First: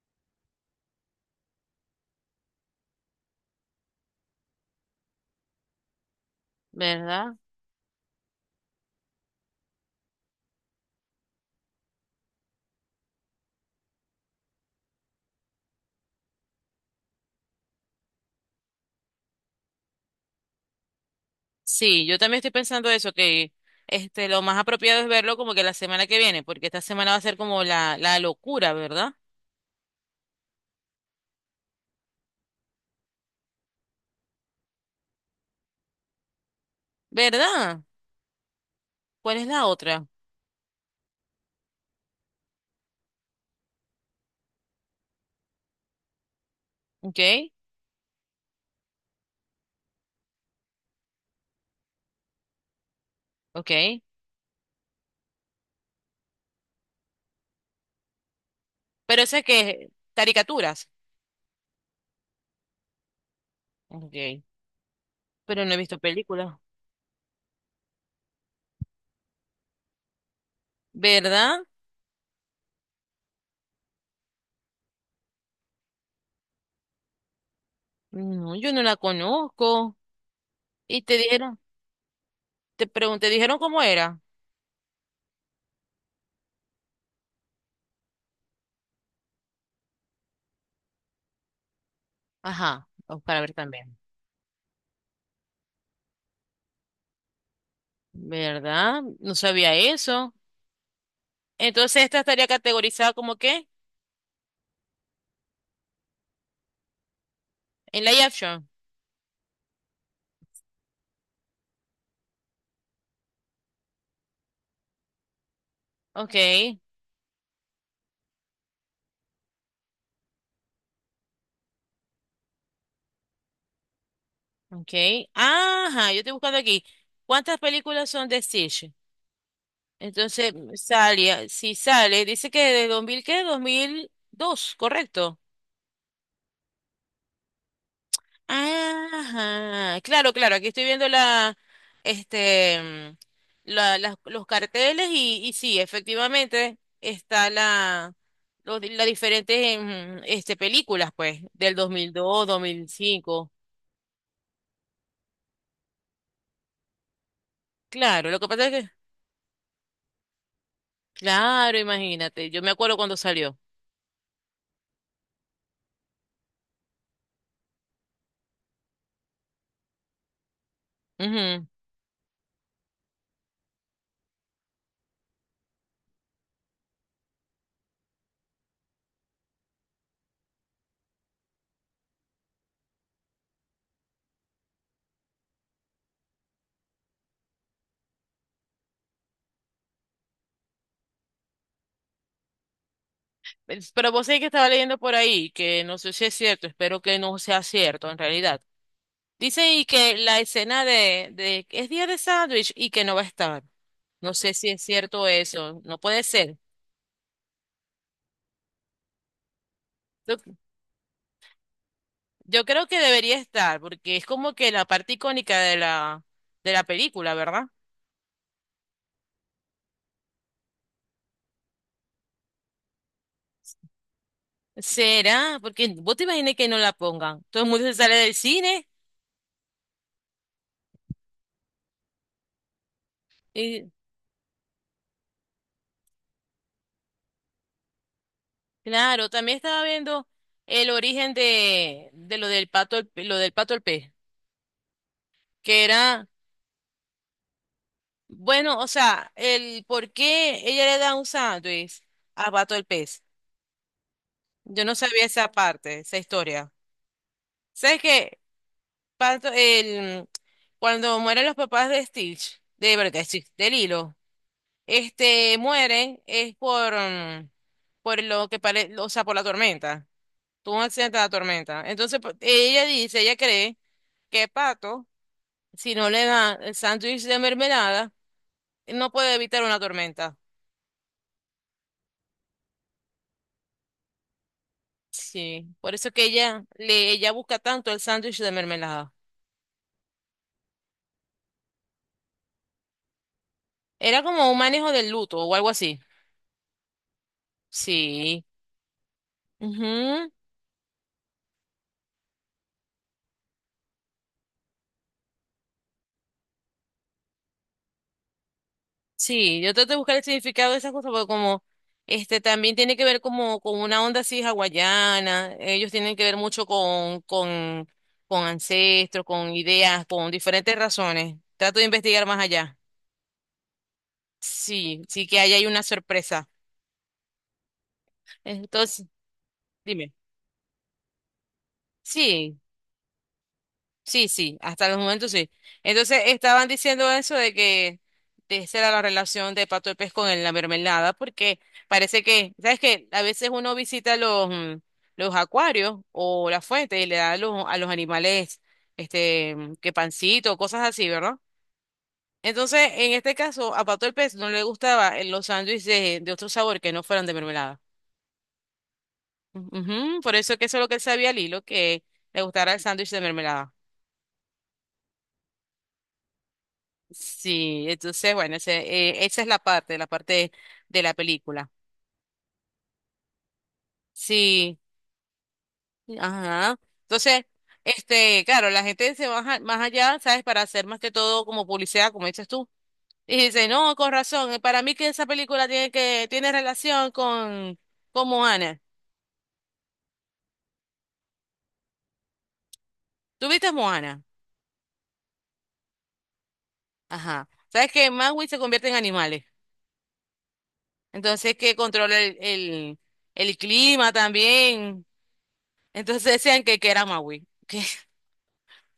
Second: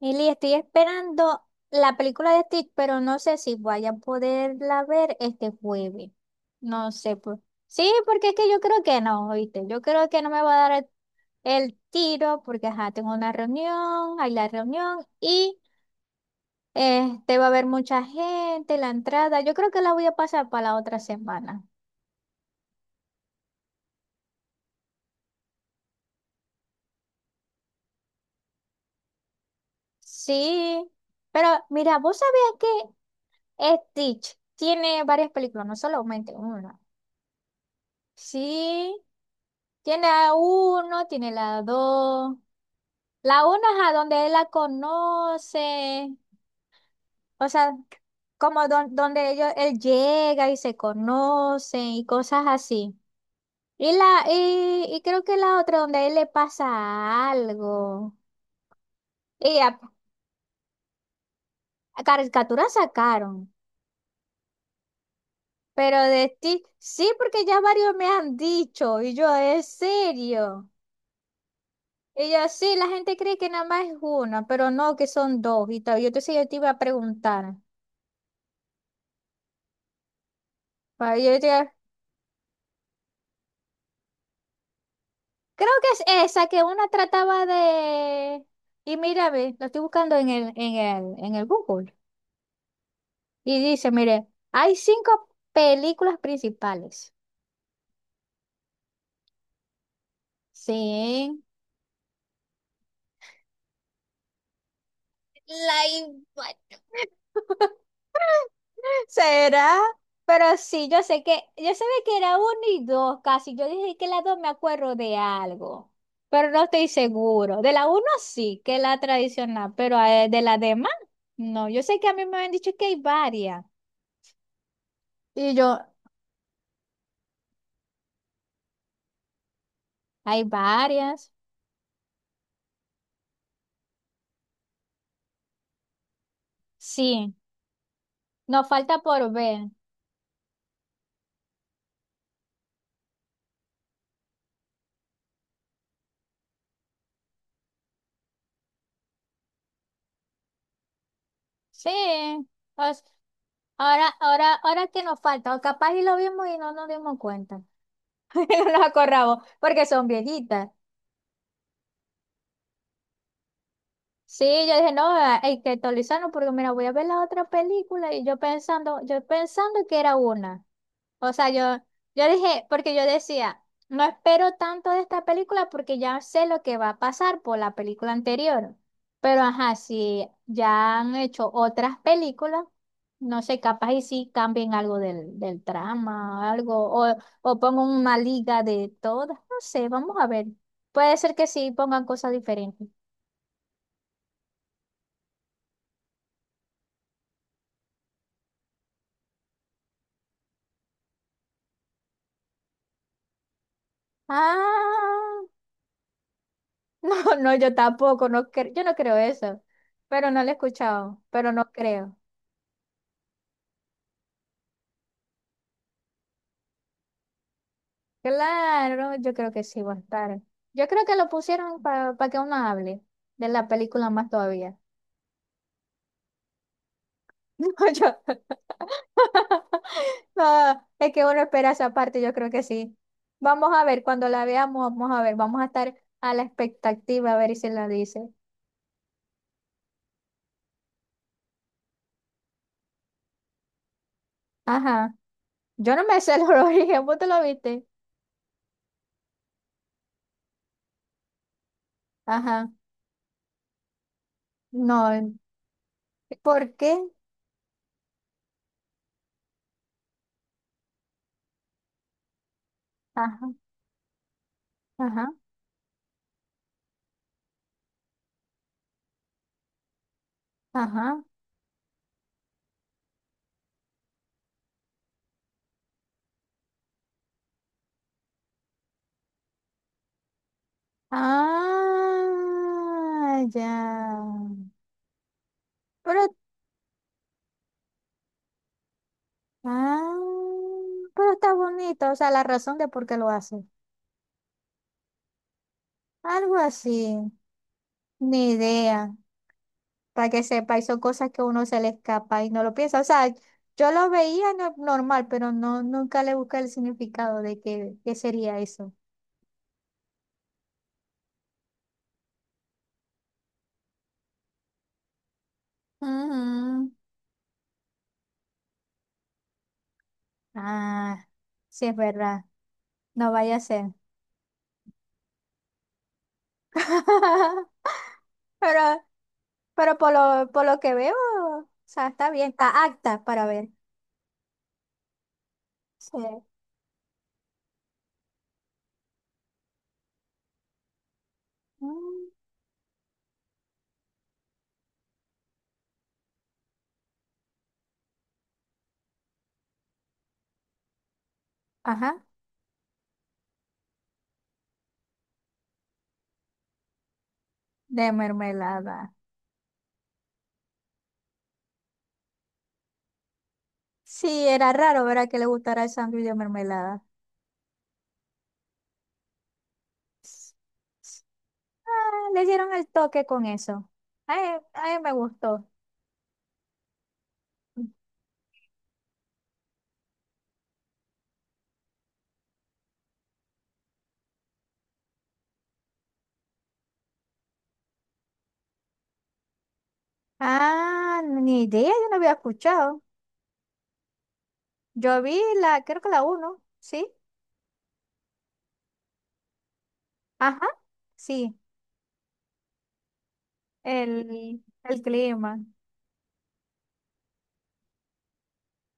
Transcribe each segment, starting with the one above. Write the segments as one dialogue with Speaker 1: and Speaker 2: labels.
Speaker 1: Mili, estoy esperando la película de Stitch, pero no sé si vaya a poderla ver este jueves. No sé.
Speaker 2: ¿Verdad?
Speaker 1: Pues. Sí, porque es que yo creo que no, ¿oíste? Yo creo que no me va a dar el tiro porque, ajá, tengo una reunión, hay la reunión y este va a haber mucha gente, la entrada. Yo creo que la voy a pasar para la otra semana.
Speaker 2: Sí, yo también estoy pensando eso, que lo más apropiado es verlo como que la semana que viene, porque esta semana va a ser como la locura, ¿verdad?
Speaker 1: Sí, pero mira, ¿vos sabías que Stitch tiene varias películas, no solamente una?
Speaker 2: ¿Verdad?
Speaker 1: Sí.
Speaker 2: ¿Cuál es la otra?
Speaker 1: Tiene a uno, tiene la dos. La uno es a donde él la conoce.
Speaker 2: Ok.
Speaker 1: O sea, como donde ellos, él llega y se conoce y cosas así. Y
Speaker 2: Ok.
Speaker 1: la, y, y creo que la otra donde a él le pasa algo.
Speaker 2: Pero esa
Speaker 1: Y a,
Speaker 2: que caricaturas.
Speaker 1: a caricatura sacaron.
Speaker 2: Ok. Pero no he visto
Speaker 1: Pero de
Speaker 2: películas.
Speaker 1: ti, sí, porque ya varios me han dicho. Y yo, ¿es serio?
Speaker 2: ¿Verdad?
Speaker 1: Y yo, sí, la gente cree que nada más es una, pero no, que son dos. Y tal. Y entonces yo te iba a preguntar.
Speaker 2: No, yo no la conozco. Y te
Speaker 1: Ah, yo
Speaker 2: dijeron, te pregunté, ¿dijeron cómo era?
Speaker 1: creo que es esa que una trataba de... Y mira, ve, lo estoy buscando en el Google.
Speaker 2: Ajá, o para ver
Speaker 1: Y dice,
Speaker 2: también.
Speaker 1: mire, hay cinco películas principales.
Speaker 2: ¿Verdad? No sabía eso.
Speaker 1: Sí.
Speaker 2: Entonces esta estaría categorizada ¿como qué?
Speaker 1: Live.
Speaker 2: En la action.
Speaker 1: ¿Será? Pero sí, yo sé que, yo sabía que era uno y dos casi. Yo dije que la dos me acuerdo de algo,
Speaker 2: Ok.
Speaker 1: pero no estoy seguro. De la uno sí, que es la tradicional, pero de la demás, no. Yo sé que a mí me han dicho que hay varias.
Speaker 2: Ok.
Speaker 1: Y yo,
Speaker 2: Ajá, yo estoy buscando aquí. ¿Cuántas películas son de Stitch?
Speaker 1: hay
Speaker 2: Entonces,
Speaker 1: varias.
Speaker 2: sale, si sale, dice que de 2000 ¿qué? 2002, correcto.
Speaker 1: Sí, nos falta por ver.
Speaker 2: Ajá, claro, claro, aquí estoy viendo este, mm, los carteles y sí, efectivamente está las diferentes, películas, pues, del dos
Speaker 1: Sí,
Speaker 2: mil dos, dos mil
Speaker 1: o sea,
Speaker 2: cinco.
Speaker 1: ahora, ahora, ahora que nos falta, o capaz y lo vimos y no nos dimos cuenta.
Speaker 2: Claro, lo que
Speaker 1: No
Speaker 2: pasa es
Speaker 1: nos
Speaker 2: que,
Speaker 1: acordamos, porque son viejitas.
Speaker 2: claro, imagínate, yo me acuerdo cuando salió.
Speaker 1: Sí, yo dije, no, ah, hay que actualizarlo porque mira, voy a ver la otra película y yo pensando que era una. O sea,
Speaker 2: Ujú.
Speaker 1: yo dije, porque yo decía, no espero tanto de esta película porque ya sé lo que va a pasar por la película anterior. Pero ajá, si ya han hecho otras películas, no sé, capaz y sí cambien algo del trama, algo, o, o pongan una liga de todas, no sé, vamos a ver. Puede ser que sí pongan cosas diferentes.
Speaker 2: Pero vos sabés que estaba leyendo por ahí, que no sé si es cierto, espero que no sea cierto en realidad. Dice y que la escena de es día de sándwich y que no va a estar. No sé si es cierto
Speaker 1: Ah.
Speaker 2: eso, no puede ser.
Speaker 1: No, no, yo tampoco, no yo no creo eso, pero
Speaker 2: Yo,
Speaker 1: no lo he escuchado, pero no creo.
Speaker 2: yo creo que debería estar, porque es como que la parte icónica de la película, ¿verdad?
Speaker 1: Claro, yo creo que sí va a estar. Yo creo que lo pusieron para que uno hable de la película más todavía.
Speaker 2: ¿Será? Porque vos te imaginas que no la pongan. Todo el
Speaker 1: No,
Speaker 2: mundo se sale
Speaker 1: yo.
Speaker 2: del cine.
Speaker 1: No, es que uno espera esa parte, yo creo que sí. Vamos a
Speaker 2: Y
Speaker 1: ver, cuando la veamos, vamos a ver, vamos a estar a la expectativa a ver si la dice.
Speaker 2: claro, también estaba viendo el origen de lo del pato, lo del pato al pez.
Speaker 1: Ajá,
Speaker 2: Que
Speaker 1: yo no me
Speaker 2: era,
Speaker 1: sé el origen, ¿vos te lo viste?
Speaker 2: bueno, o sea, el por qué ella le da un sándwich a
Speaker 1: Ajá,
Speaker 2: Pato el pez. Yo no sabía
Speaker 1: no,
Speaker 2: esa parte, esa historia.
Speaker 1: ¿por qué?
Speaker 2: ¿Sabes qué? Pato, el, cuando mueren los papás de Stitch, de, verdad, de Stitch,
Speaker 1: Ajá,
Speaker 2: de Lilo,
Speaker 1: ajá,
Speaker 2: mueren es por, por lo que parece, o sea, por la tormenta. Tuvo un accidente de
Speaker 1: ajá.
Speaker 2: la tormenta. Entonces, ella dice, ella cree que Pato, si no le da el sándwich de mermelada, no puede evitar una tormenta.
Speaker 1: Ah, ya.
Speaker 2: Sí, por eso
Speaker 1: Pero,
Speaker 2: que ella busca tanto el sándwich de mermelada.
Speaker 1: ah, pero está bonito, o sea, la razón de por qué lo hace.
Speaker 2: Era como un manejo del luto o algo así.
Speaker 1: Algo así,
Speaker 2: Sí.
Speaker 1: ni idea,
Speaker 2: Ujú.
Speaker 1: para que sepa, y son cosas que a uno se le escapa y no lo piensa. O sea, yo lo veía normal, pero no, nunca le busqué el significado de qué, qué sería eso.
Speaker 2: Sí, yo trato de buscar el significado de esas cosas porque como este también tiene que ver como con una onda así hawaiana, ellos tienen que ver mucho
Speaker 1: Ujú.
Speaker 2: con ancestros, con ideas, con diferentes
Speaker 1: Ah,
Speaker 2: razones. Trato de
Speaker 1: sí es
Speaker 2: investigar más
Speaker 1: verdad,
Speaker 2: allá.
Speaker 1: no vaya a ser.
Speaker 2: Sí, sí que ahí hay una sorpresa.
Speaker 1: Pero,
Speaker 2: Entonces,
Speaker 1: pero
Speaker 2: dime.
Speaker 1: por lo que veo, o sea, está bien,
Speaker 2: Sí.
Speaker 1: está acta para ver.
Speaker 2: Sí, sí, hasta los momentos sí. Entonces
Speaker 1: Sí.
Speaker 2: estaban diciendo eso de que de esa era la relación de Pato de Pez con la mermelada, porque parece
Speaker 1: Mm,
Speaker 2: que, ¿sabes qué? A veces uno visita los acuarios o la fuente y le da a a los animales que pancito, cosas así, ¿verdad?
Speaker 1: ajá,
Speaker 2: Entonces, en este caso, a Pato el Pez no le gustaba los sándwiches de otro sabor que no fueran de mermelada.
Speaker 1: de mermelada.
Speaker 2: Ujú, por eso que eso es lo que él sabía Lilo, que le gustara el sándwich de mermelada.
Speaker 1: Sí, era raro, ¿verdad? Que le gustara el sándwich de mermelada.
Speaker 2: Sí, entonces, bueno, esa es la parte de la película.
Speaker 1: Ah, le dieron el toque con eso. Ay,
Speaker 2: Sí,
Speaker 1: ay, me gustó.
Speaker 2: ajá. Entonces, claro, la gente se va más allá, ¿sabes? Para hacer más que todo como publicidad, como dices tú. Y dice, no, con razón, para mí que esa película tiene relación con Moana.
Speaker 1: Ah, ni idea, yo no había escuchado.
Speaker 2: ¿Tú viste Moana?
Speaker 1: Yo vi la, creo que la uno, ¿sí?
Speaker 2: Ajá. ¿Sabes que Maui se convierte en animales?
Speaker 1: Ajá,
Speaker 2: Entonces,
Speaker 1: sí,
Speaker 2: que controla el clima
Speaker 1: el
Speaker 2: también.
Speaker 1: clima.
Speaker 2: Entonces decían que era Maui. Que...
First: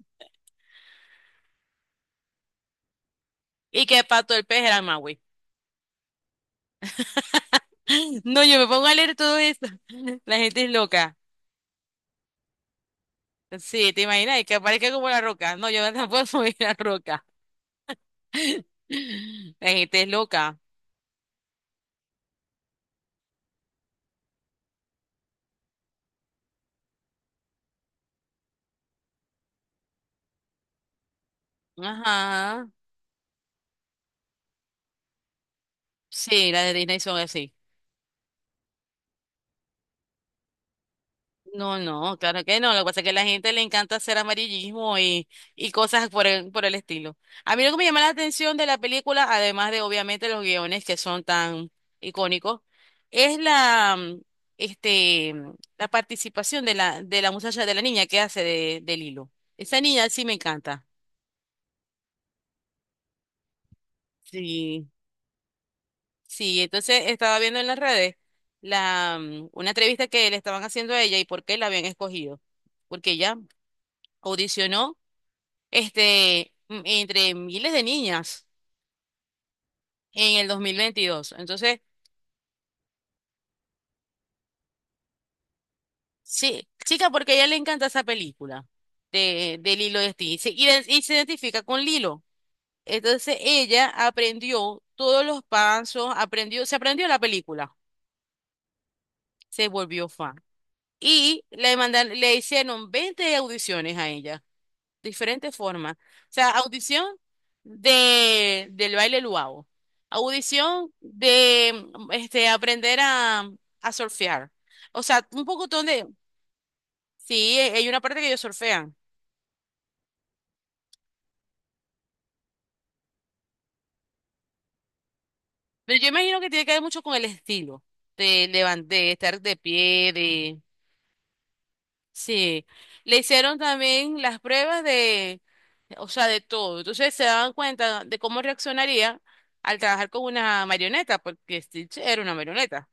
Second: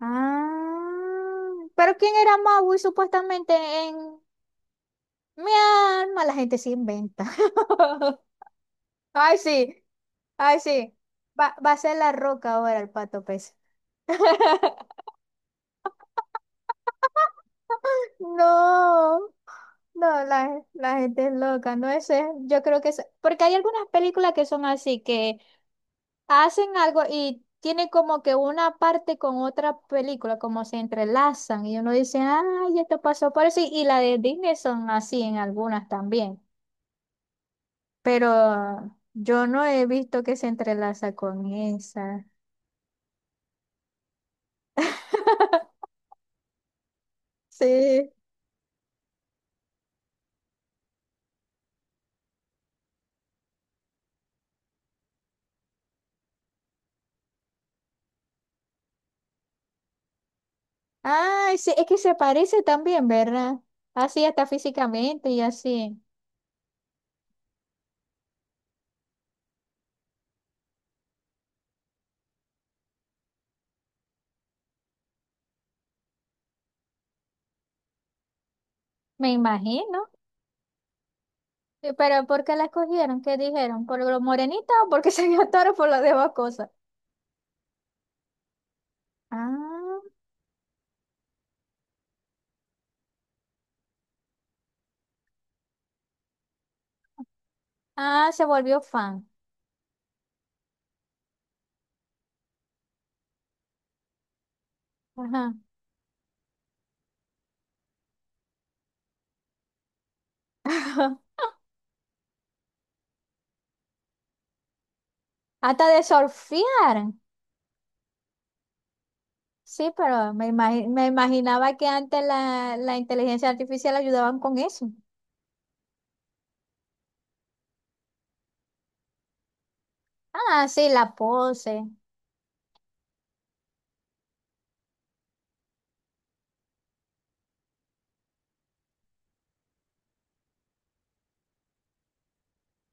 Speaker 1: Ah, pero ¿quién era Maui supuestamente
Speaker 2: y que
Speaker 1: en
Speaker 2: Pato el Pez era Maui.
Speaker 1: mi alma? La gente se inventa.
Speaker 2: No, yo me pongo a leer todo
Speaker 1: Ay,
Speaker 2: esto.
Speaker 1: sí,
Speaker 2: La
Speaker 1: ay,
Speaker 2: gente es
Speaker 1: sí.
Speaker 2: loca.
Speaker 1: Va a ser la roca ahora el pato pez.
Speaker 2: Sí, ¿te imaginas? Y que aparezca como la roca. No, yo no puedo subir la roca.
Speaker 1: No,
Speaker 2: La gente es
Speaker 1: no,
Speaker 2: loca.
Speaker 1: la gente es loca, no es, yo creo que es, porque hay algunas películas que son así, que hacen algo y tienen como que una parte con otra película, como se entrelazan y uno dice,
Speaker 2: Ajá.
Speaker 1: ay, esto pasó por eso, y la de Disney son así en algunas también,
Speaker 2: Sí, las de Disney son así.
Speaker 1: pero yo no he visto que se entrelaza con
Speaker 2: No, no,
Speaker 1: esa.
Speaker 2: claro que no. Lo que pasa es que a la gente le encanta hacer amarillismo y cosas por el estilo. A mí lo que me llama la
Speaker 1: Sí.
Speaker 2: atención de la película, además de obviamente los guiones que son tan icónicos, es la, mm, este, mm, la participación de la muchacha, de la niña que hace de Lilo. Esa niña sí me encanta.
Speaker 1: Ay, sí, es que se parece también, ¿verdad? Así hasta
Speaker 2: Sí,
Speaker 1: físicamente y así.
Speaker 2: sí. Entonces estaba viendo en las redes una entrevista que le estaban haciendo a ella y por qué la habían escogido. Porque ella audicionó entre miles de niñas
Speaker 1: Me imagino.
Speaker 2: en el 2022. Entonces,
Speaker 1: Sí, pero ¿por qué la escogieron? ¿Qué dijeron? ¿Por lo morenita o porque se vio toro por las demás
Speaker 2: sí,
Speaker 1: cosas?
Speaker 2: chica, porque a ella le encanta esa película de
Speaker 1: Ah,
Speaker 2: Lilo y Stitch. Y se identifica con Lilo. Entonces, ella aprendió todos los pasos, aprendió, se aprendió la película,
Speaker 1: ah, se volvió fan.
Speaker 2: se volvió fan. Le hicieron 20 audiciones a ella.
Speaker 1: Ajá.
Speaker 2: Diferentes formas. O sea, audición del baile luau, audición de aprender a surfear. O sea, un poco
Speaker 1: Hasta de
Speaker 2: donde,
Speaker 1: surfear.
Speaker 2: sí, hay una parte que ellos surfean,
Speaker 1: Sí, pero me me imaginaba que antes la inteligencia artificial ayudaban con eso.
Speaker 2: pero yo imagino que tiene que ver mucho con el estilo de, levantar, de estar de pie, de...
Speaker 1: Ah, sí, la pose.
Speaker 2: Sí, le hicieron también las pruebas de, o sea, de todo. Entonces se daban cuenta de cómo reaccionaría al trabajar con una marioneta, porque Stitch era una marioneta.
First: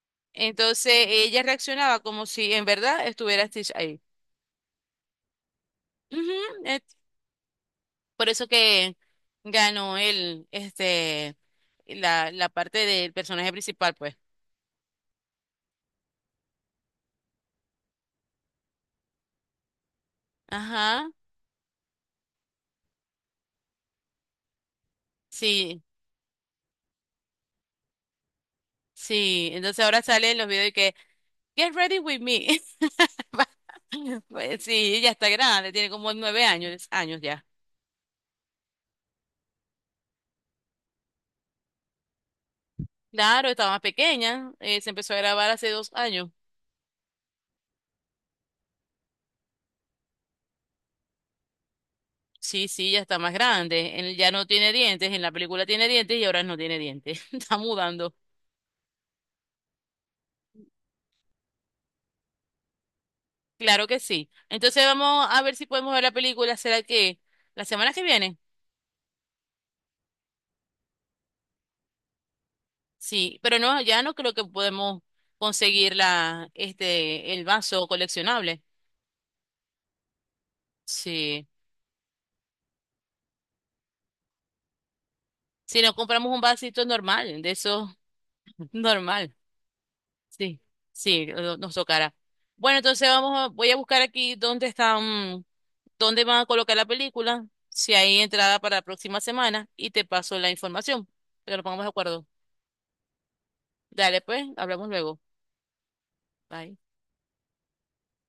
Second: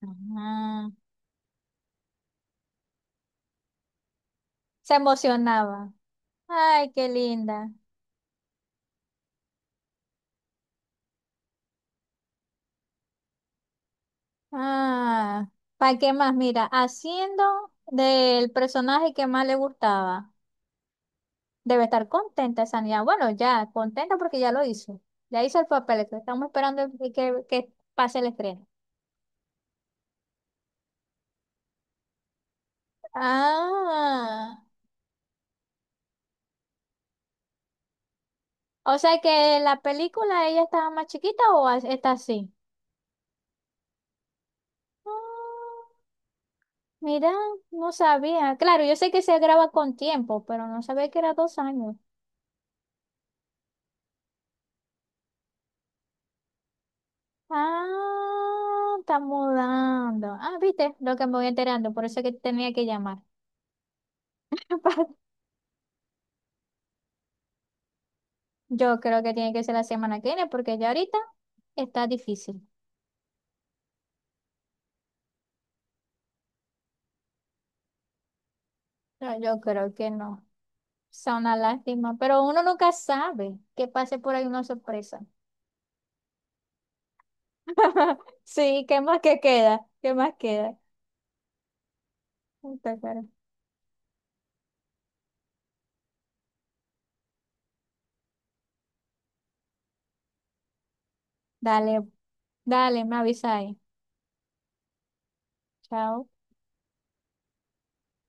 Speaker 1: Ajá.
Speaker 2: Entonces ella reaccionaba como si en verdad estuviera Stitch ahí.
Speaker 1: Se emocionaba.
Speaker 2: Ujú. eh,
Speaker 1: Ay, qué linda.
Speaker 2: Por eso que ganó la parte del personaje principal, pues.
Speaker 1: Ah, ¿para qué más? Mira, haciendo del personaje que más le gustaba.
Speaker 2: Ajá,
Speaker 1: Debe estar contenta esa niña. Bueno, ya, contenta porque ya lo hizo. Ya hizo el
Speaker 2: sí,
Speaker 1: papel, que estamos esperando que pase el estreno.
Speaker 2: sí. Entonces ahora sale en los videos y que, Get ready with me.
Speaker 1: Ah,
Speaker 2: Pues sí, ella está grande, tiene como 9 años, años ya.
Speaker 1: o sea que la película ella estaba más chiquita o está así.
Speaker 2: Claro, estaba más pequeña, se empezó a grabar hace
Speaker 1: Ah,
Speaker 2: 2 años.
Speaker 1: mira, no sabía. Claro, yo sé que se graba con tiempo, pero no sabía que era 2 años.
Speaker 2: Sí, sí, ya está más grande. Él ya no tiene dientes, en la película tiene dientes y ahora no tiene dientes. Está mudando.
Speaker 1: Ah, está mudando. Ah, viste lo que me voy enterando, por eso que tenía que llamar.
Speaker 2: Claro que sí. Entonces vamos a ver si podemos ver la película. ¿Será que la semana que viene?
Speaker 1: Yo creo que tiene que ser la semana que viene, porque ya ahorita está difícil.
Speaker 2: Sí, pero no, ya no creo que podemos conseguir el vaso coleccionable.
Speaker 1: No, yo creo que no. Es
Speaker 2: Sí.
Speaker 1: una lástima, pero uno nunca sabe que pase por ahí una sorpresa.
Speaker 2: Si nos compramos un vasito normal, de eso
Speaker 1: Sí, ¿qué más
Speaker 2: normal.
Speaker 1: que queda? ¿Qué más
Speaker 2: Sí,
Speaker 1: queda?
Speaker 2: sí, nos tocará. Bueno,
Speaker 1: Puta,
Speaker 2: entonces
Speaker 1: cara.
Speaker 2: voy a buscar aquí dónde van a colocar la película, si hay entrada para la próxima semana y te paso la información, para que nos pongamos de
Speaker 1: Dale,
Speaker 2: acuerdo.
Speaker 1: dale, me avisa ahí.
Speaker 2: Dale, pues, hablamos luego.
Speaker 1: Chao.
Speaker 2: Bye.